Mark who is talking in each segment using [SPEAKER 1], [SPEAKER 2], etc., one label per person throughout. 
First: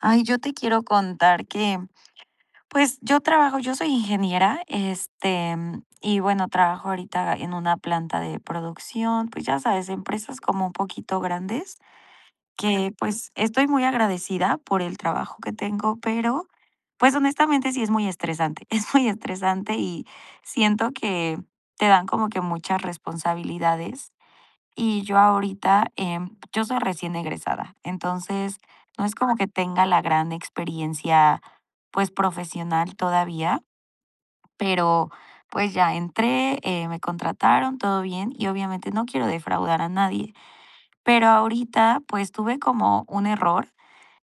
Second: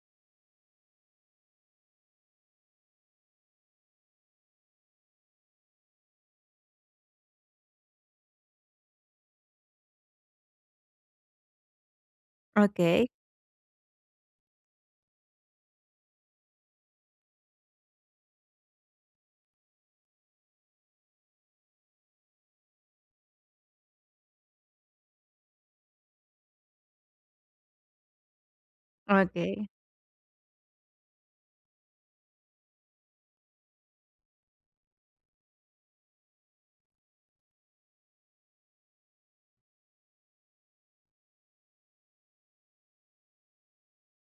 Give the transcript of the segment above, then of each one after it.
[SPEAKER 1] Ay, yo te quiero contar que, pues, yo soy ingeniera, y bueno, trabajo ahorita en una planta de producción, pues, ya sabes, empresas como un poquito grandes, que,
[SPEAKER 2] Okey,
[SPEAKER 1] pues, estoy muy agradecida por el trabajo que tengo, pero, pues, honestamente sí es muy estresante, es muy estresante y siento que te dan como que muchas responsabilidades y yo ahorita, yo soy recién egresada, entonces no es como que
[SPEAKER 2] okey.
[SPEAKER 1] tenga la gran experiencia, pues, profesional todavía, pero, pues, ya entré, me contrataron, todo bien, y obviamente no quiero defraudar a nadie. Pero ahorita, pues, tuve como un error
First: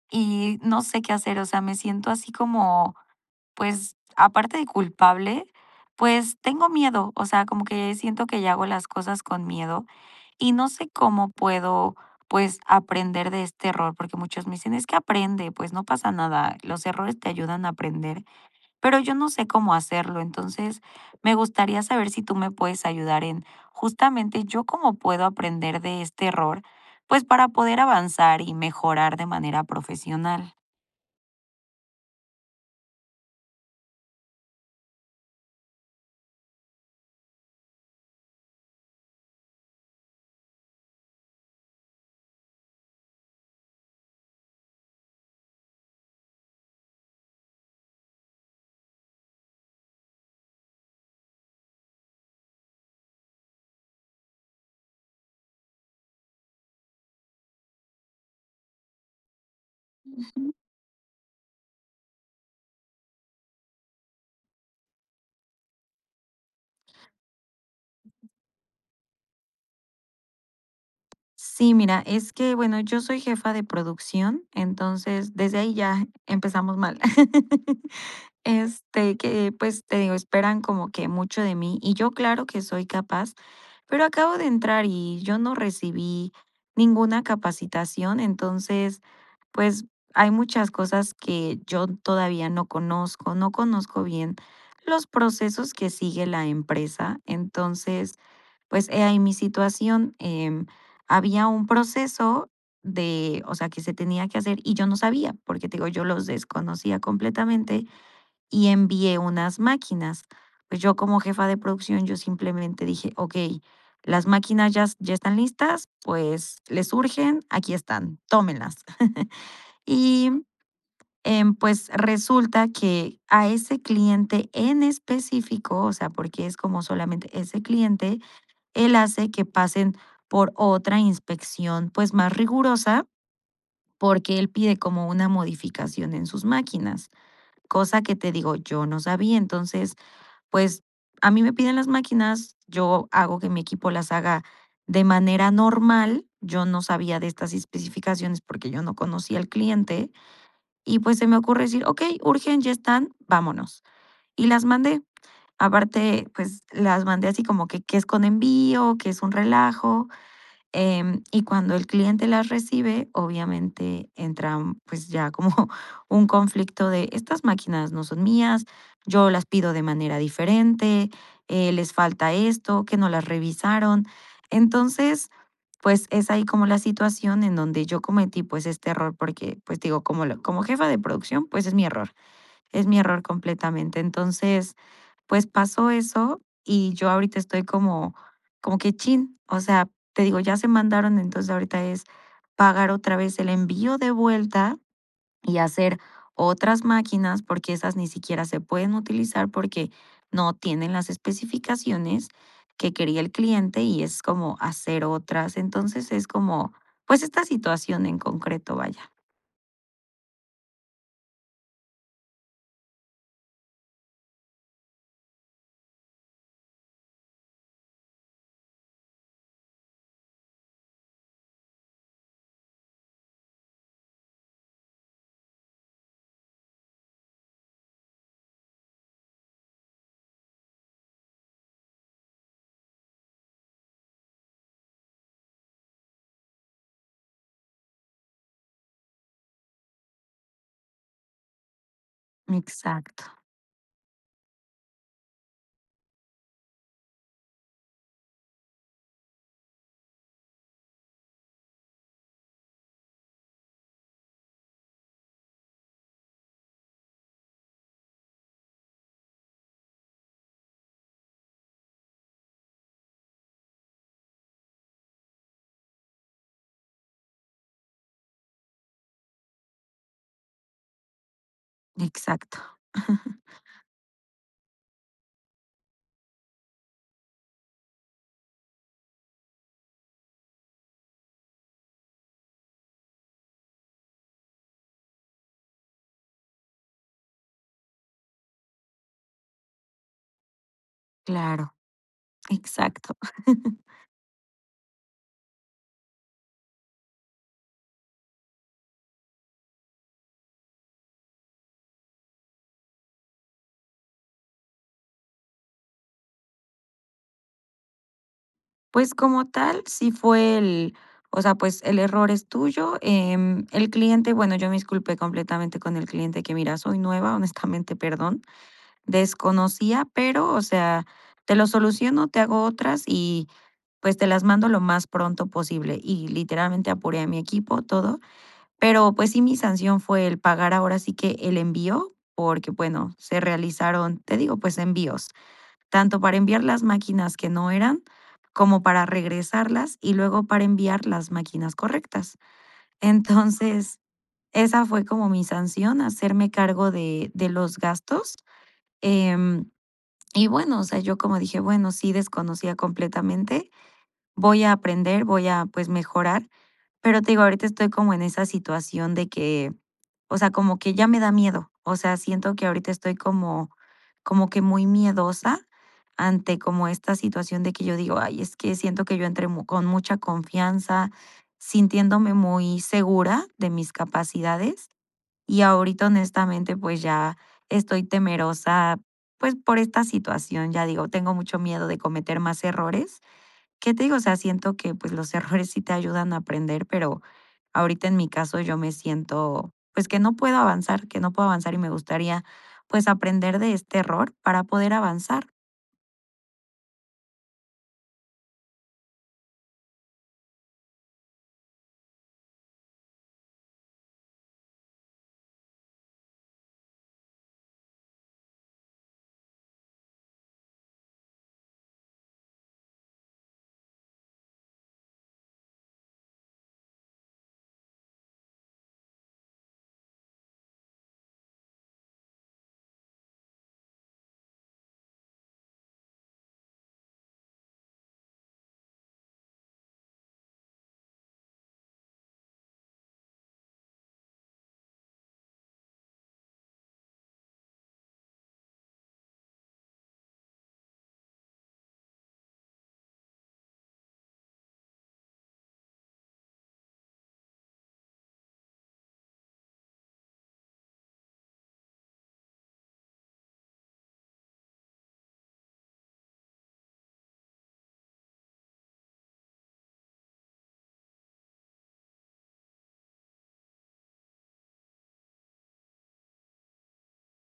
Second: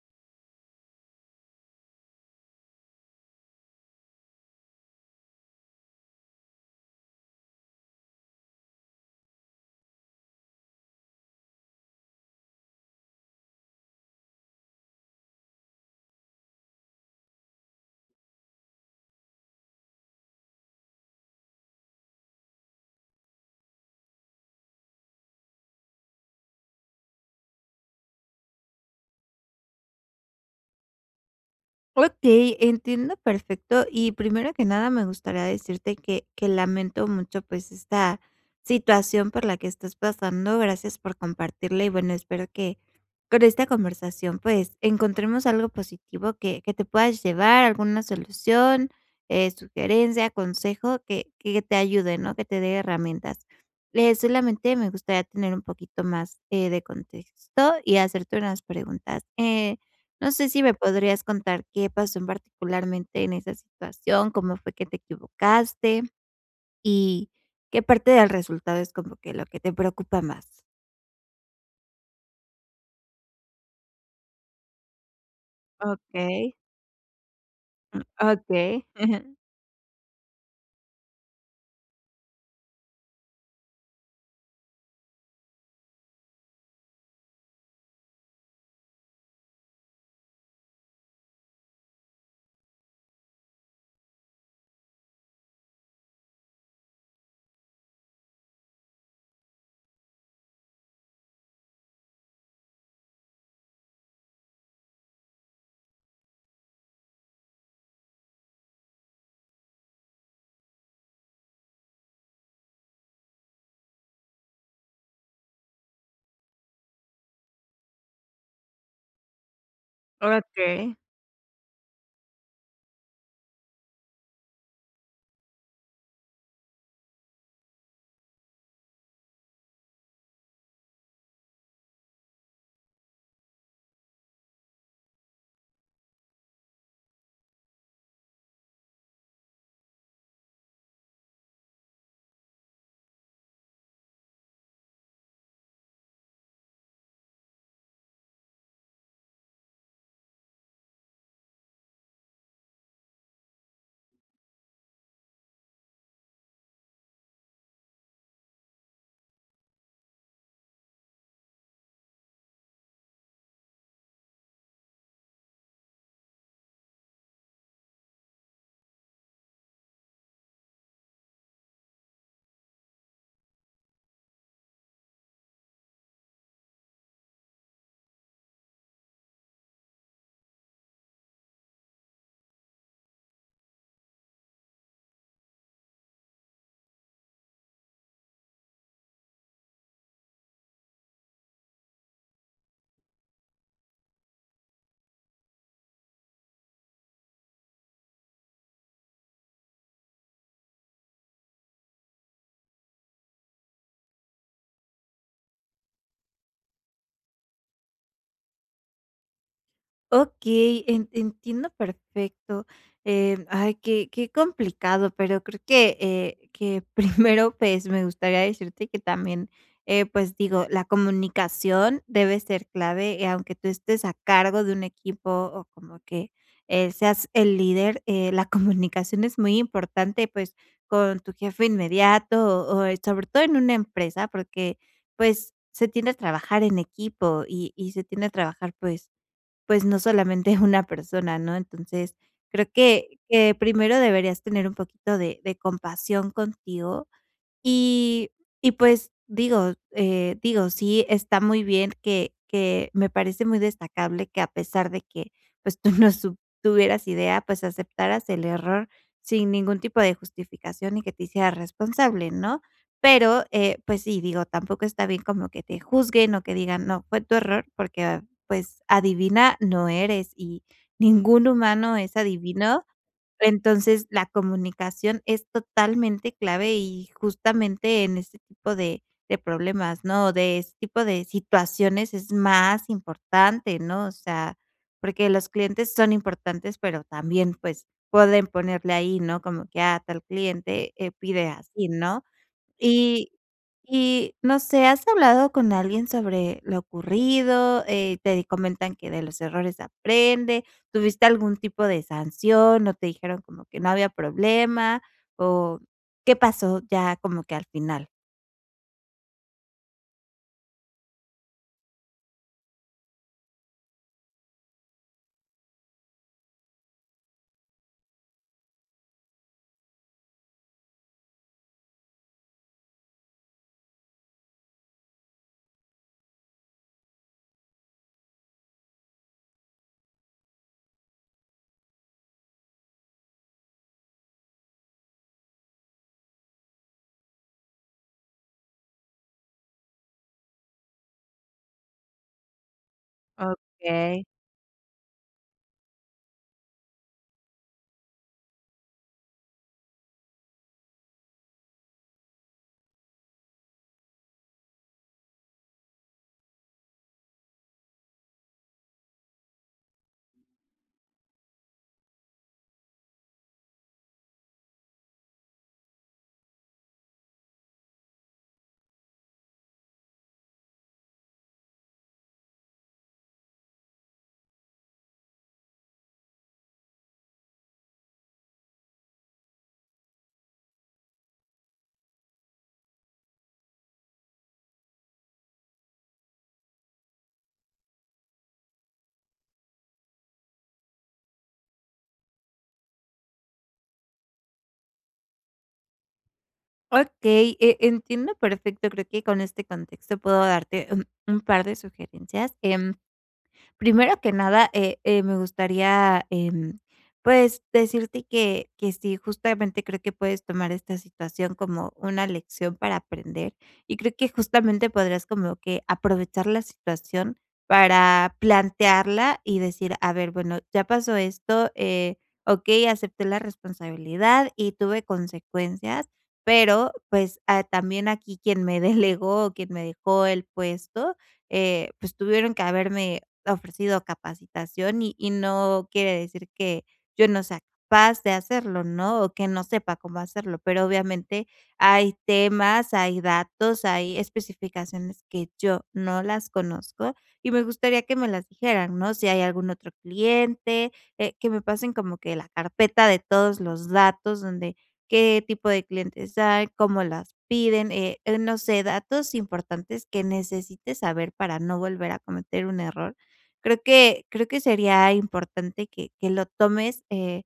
[SPEAKER 1] y no sé qué hacer, o sea, me siento así como, pues, aparte de culpable, pues, tengo miedo, o sea, como que siento que ya hago las cosas con miedo y no sé cómo puedo, pues, aprender de este error, porque muchos me dicen: "Es que aprende, pues, no pasa nada, los errores te ayudan a aprender", pero yo no sé cómo hacerlo. Entonces, me gustaría saber si tú me puedes ayudar en, justamente, yo cómo puedo aprender de este error, pues, para poder avanzar y mejorar de manera profesional.
[SPEAKER 2] Okey, entiendo perfecto. Y primero que nada, me gustaría decirte que lamento mucho, pues, esta situación por la que estás pasando. Gracias por compartirla y, bueno, espero que con esta conversación, pues, encontremos algo positivo que te puedas llevar, alguna solución, sugerencia, consejo que te ayude, ¿no? Que te dé herramientas. Solamente me gustaría tener un poquito más, de contexto y hacerte unas preguntas. No sé si me podrías contar qué pasó en particularmente en esa situación, cómo fue que te equivocaste y qué parte del resultado es como que lo que te preocupa más.
[SPEAKER 1] Sí, mira, es que, bueno, yo soy jefa de producción, entonces desde ahí ya
[SPEAKER 2] Okey,
[SPEAKER 1] empezamos mal.
[SPEAKER 2] okey,
[SPEAKER 1] Este,
[SPEAKER 2] okey.
[SPEAKER 1] que pues te digo, esperan como que mucho de mí y yo claro que soy capaz, pero acabo de entrar y yo no recibí ninguna capacitación, entonces, pues hay muchas cosas que yo todavía no conozco, no conozco bien los procesos que sigue la empresa, entonces... Pues he ahí mi situación, había un proceso de, o sea, que se tenía que hacer y yo no sabía, porque te digo, yo los desconocía completamente y envié unas máquinas. Pues yo como jefa de producción, yo simplemente dije, ok, las máquinas ya están listas, pues les surgen, aquí están, tómenlas. Y pues resulta que a ese cliente en específico, o sea, porque es como solamente ese cliente, él hace que pasen por otra inspección, pues más rigurosa, porque él pide como una modificación en sus máquinas, cosa que te digo, yo no sabía. Entonces, pues a mí me piden las máquinas, yo hago que mi equipo las haga de manera normal. Yo no sabía de estas especificaciones porque yo no conocía al cliente y pues se me ocurre decir, ok, urgen, ya están, vámonos. Y las mandé. Aparte, pues las mandé así como que es con envío, que es un relajo. Y cuando el cliente las recibe, obviamente entra pues ya como un conflicto de estas máquinas no son mías, yo las pido de manera diferente, les falta esto, que no las revisaron. Entonces, pues es ahí como la situación en donde yo cometí pues este error porque pues digo, como, como jefa de producción, pues es mi error. Es mi error completamente. Entonces, pues pasó eso y yo ahorita estoy como, como que chin, o sea, te digo, ya se mandaron, entonces ahorita es pagar otra vez el envío de vuelta y hacer otras máquinas porque esas ni siquiera se pueden utilizar porque no tienen las especificaciones que quería el cliente y es como hacer otras. Entonces es como, pues esta situación en concreto, vaya.
[SPEAKER 2] Okey, en entiendo perfecto. Ay, qué complicado, pero creo que primero, pues, me gustaría decirte que también, pues, digo, la comunicación debe ser clave, aunque tú estés a cargo de un equipo o como que, seas el líder, la comunicación es muy importante, pues, con tu jefe inmediato o, sobre todo en una empresa, porque, pues, se tiende a trabajar en equipo y se tiende a trabajar, pues, pues no solamente una persona, ¿no? Entonces, creo que
[SPEAKER 1] Exacto,
[SPEAKER 2] que primero deberías tener un poquito de compasión contigo y pues digo, digo, sí está muy bien que me parece muy destacable que a pesar de que, pues, tú no sup tuvieras idea, pues, aceptaras el error sin ningún tipo de justificación y que te hicieras responsable, ¿no? Pero, pues sí, digo, tampoco está bien como que te juzguen o que digan: "No, fue tu error", porque, pues, adivina no eres y ningún humano es
[SPEAKER 1] exacto.
[SPEAKER 2] adivino. Entonces, la comunicación es totalmente clave y justamente en este tipo de problemas, ¿no? De este tipo de situaciones es más importante, ¿no? O sea, porque los clientes son importantes, pero también, pues, pueden ponerle ahí, ¿no? Como que, a tal cliente, pide
[SPEAKER 1] Claro.
[SPEAKER 2] así, ¿no?
[SPEAKER 1] Exacto.
[SPEAKER 2] Y no sé, ¿has hablado con alguien sobre lo ocurrido? Te comentan que de los errores aprende. ¿Tuviste algún tipo de sanción, o te dijeron como que no había problema, o qué pasó ya como que al final?
[SPEAKER 1] Pues, como tal, sí fue el o sea, pues, el error es tuyo, el cliente, bueno, yo me disculpé completamente con el cliente que: "Mira, soy nueva, honestamente, perdón, desconocía, pero, o sea, te lo soluciono, te hago otras y, pues, te las mando lo más pronto posible". Y literalmente apuré a mi equipo, todo, pero, pues sí, mi sanción fue el pagar ahora sí que el envío, porque, bueno, se realizaron, te digo, pues, envíos. Tanto para enviar las máquinas que no eran como para regresarlas y luego para enviar las máquinas correctas. Entonces,
[SPEAKER 2] Okey,
[SPEAKER 1] esa fue como mi sanción, hacerme cargo de los gastos. Em, y bueno, o sea, yo como dije, bueno, sí desconocía completamente, voy a aprender, voy a pues mejorar, pero te digo, ahorita estoy como en esa situación de que, o sea, como que ya me da miedo. O sea, siento que ahorita estoy como, como que muy miedosa ante como esta situación de que yo digo, ay, es que siento que yo entré con mucha confianza, sintiéndome muy segura de mis capacidades. Y ahorita, honestamente, pues ya estoy temerosa, pues por esta situación, ya digo, tengo mucho miedo de cometer más errores. ¿Qué te digo? O sea, siento que, pues, los errores sí te ayudan a aprender, pero ahorita en mi caso yo me siento, pues, que no puedo avanzar, que no puedo avanzar y me gustaría, pues, aprender de este error para poder avanzar.
[SPEAKER 2] okey, entiendo perfecto. Creo que con este contexto puedo darte un par de sugerencias. Primero que nada, me gustaría, pues, decirte que sí, justamente creo que puedes tomar esta situación como una lección para aprender, y creo que justamente podrías como que aprovechar la situación para plantearla y decir: "A ver, bueno, ya pasó esto, okey, acepté la responsabilidad y tuve consecuencias, pero, pues, ah, también aquí quien me delegó, quien me dejó el puesto, pues, tuvieron que haberme ofrecido capacitación y no quiere decir que yo no sea capaz de hacerlo, ¿no? O que no sepa cómo hacerlo, pero obviamente hay temas, hay datos, hay especificaciones que yo no las conozco y me gustaría que me las dijeran, ¿no? Si hay algún otro cliente, que me pasen como que la carpeta de todos los datos donde qué tipo de clientes hay, cómo las piden, no sé, datos importantes que necesite saber para no volver a cometer un error. Creo que sería importante que lo tomes,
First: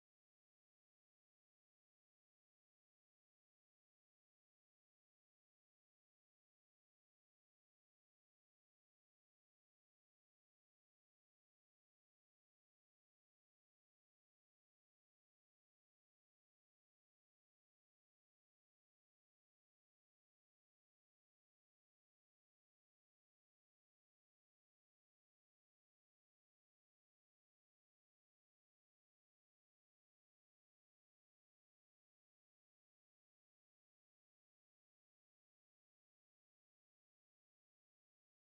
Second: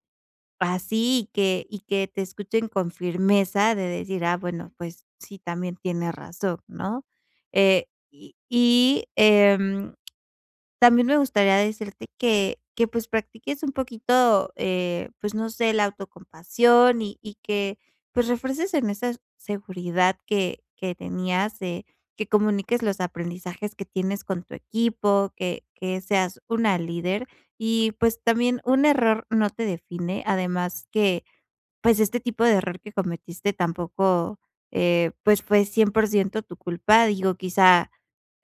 [SPEAKER 2] así y que te escuchen con firmeza de decir: "Ah, bueno, pues sí, también tiene razón", ¿no? Eh, y, también me gustaría decirte que, pues, practiques un poquito, pues, no sé, la autocompasión y que, pues, refuerces en esa seguridad que tenías, que comuniques los aprendizajes que tienes con tu equipo, que seas una líder y, pues, también un error no te define, además que, pues, este tipo de error que cometiste tampoco, pues, fue 100% tu culpa, digo, quizá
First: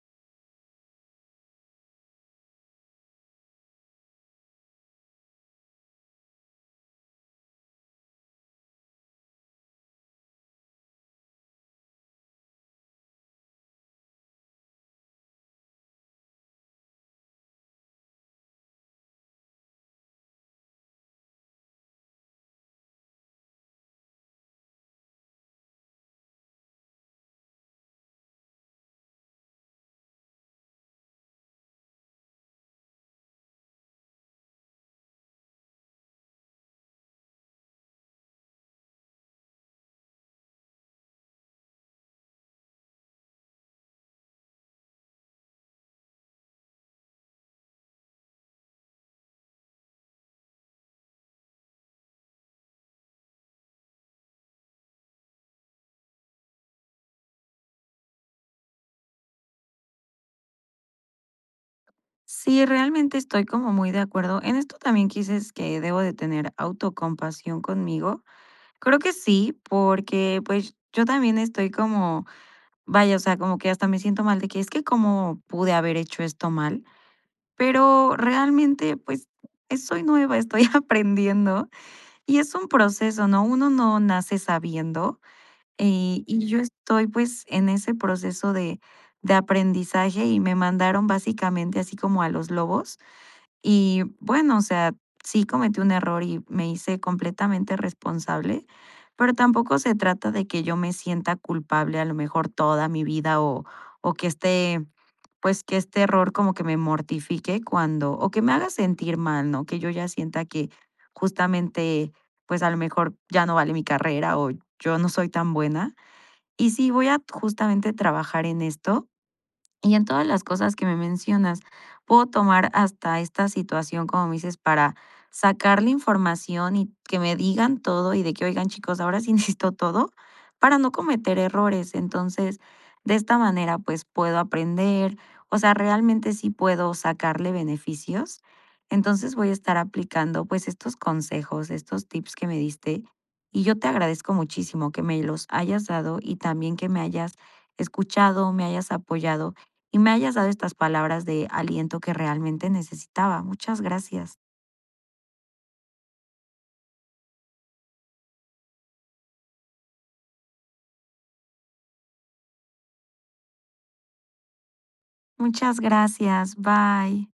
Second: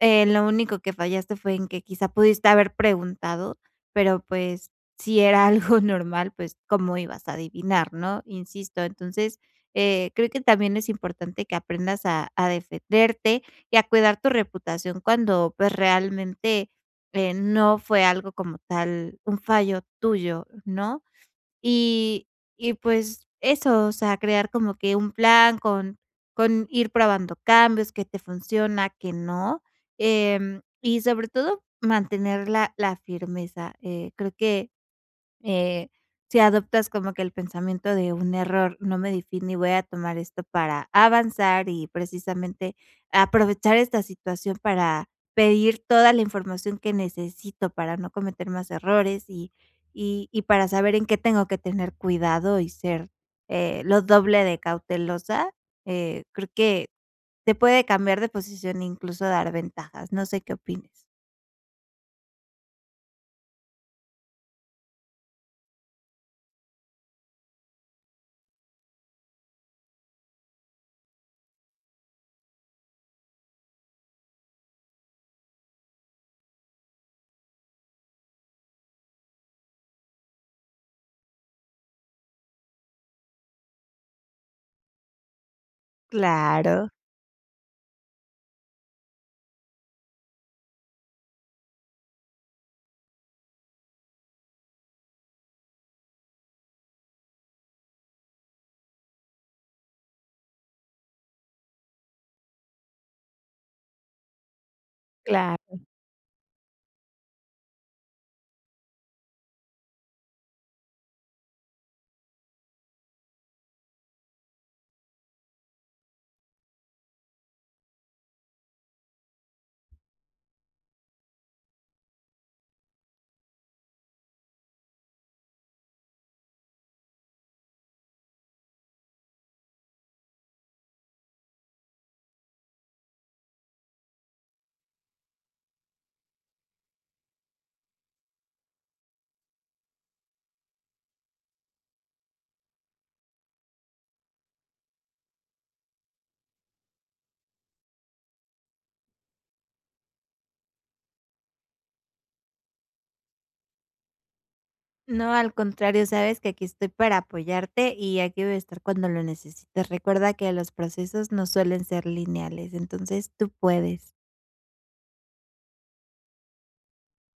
[SPEAKER 2] lo único que fallaste fue en que quizá pudiste haber preguntado, pero, pues, si era algo normal, pues, ¿cómo ibas a adivinar?, ¿no? Insisto, entonces, creo que también es importante que aprendas a defenderte y a cuidar tu reputación cuando, pues, realmente, no fue algo como tal, un fallo tuyo, ¿no? Y pues eso, o sea, crear como que un plan con ir probando cambios, que te funciona, que no, y sobre todo mantener la firmeza, creo que eh, si adoptas como que el pensamiento de un error no me define y voy a tomar esto para avanzar y precisamente aprovechar esta situación para pedir toda la información que necesito para no cometer más errores y para saber en qué tengo que tener cuidado y ser lo doble de cautelosa, creo que te puede cambiar de posición e incluso dar ventajas. No sé qué opines.
[SPEAKER 1] Sí, realmente estoy como muy de acuerdo. En esto también que dices que debo de tener autocompasión conmigo. Creo que sí, porque, pues, yo también estoy como, vaya, o sea, como que hasta me siento mal de que es que cómo pude haber hecho esto mal. Pero realmente, pues, soy nueva, estoy aprendiendo y es un proceso, ¿no? Uno no nace sabiendo, y yo
[SPEAKER 2] Claro,
[SPEAKER 1] estoy, pues, en ese proceso de aprendizaje y me mandaron básicamente así como a los lobos. Y bueno, o sea, sí cometí un error y me hice completamente responsable, pero tampoco se trata de que yo me sienta culpable a lo mejor toda mi vida o, o que este, pues que
[SPEAKER 2] claro.
[SPEAKER 1] este error como que me mortifique cuando, o que me haga sentir mal, ¿no? Que yo ya sienta que justamente, pues a lo mejor ya no vale mi carrera o yo no soy tan buena. Y sí, voy a justamente trabajar en esto y en todas las cosas que me mencionas, puedo tomar hasta esta situación, como me dices, para sacar la información y que me digan todo y de que, oigan, chicos, ahora sí necesito todo para no cometer errores. Entonces, de esta manera, pues puedo aprender, o sea, realmente sí puedo sacarle beneficios. Entonces voy a estar aplicando pues estos consejos, estos tips que me diste y yo te agradezco muchísimo que me los hayas dado y también que me hayas escuchado, me hayas apoyado y me hayas dado estas palabras de aliento que realmente necesitaba. Muchas gracias.
[SPEAKER 2] No, al contrario, sabes que aquí estoy para apoyarte y aquí voy a estar cuando lo necesites. Recuerda que los procesos no suelen ser lineales, entonces tú puedes.
[SPEAKER 1] Muchas gracias. Bye.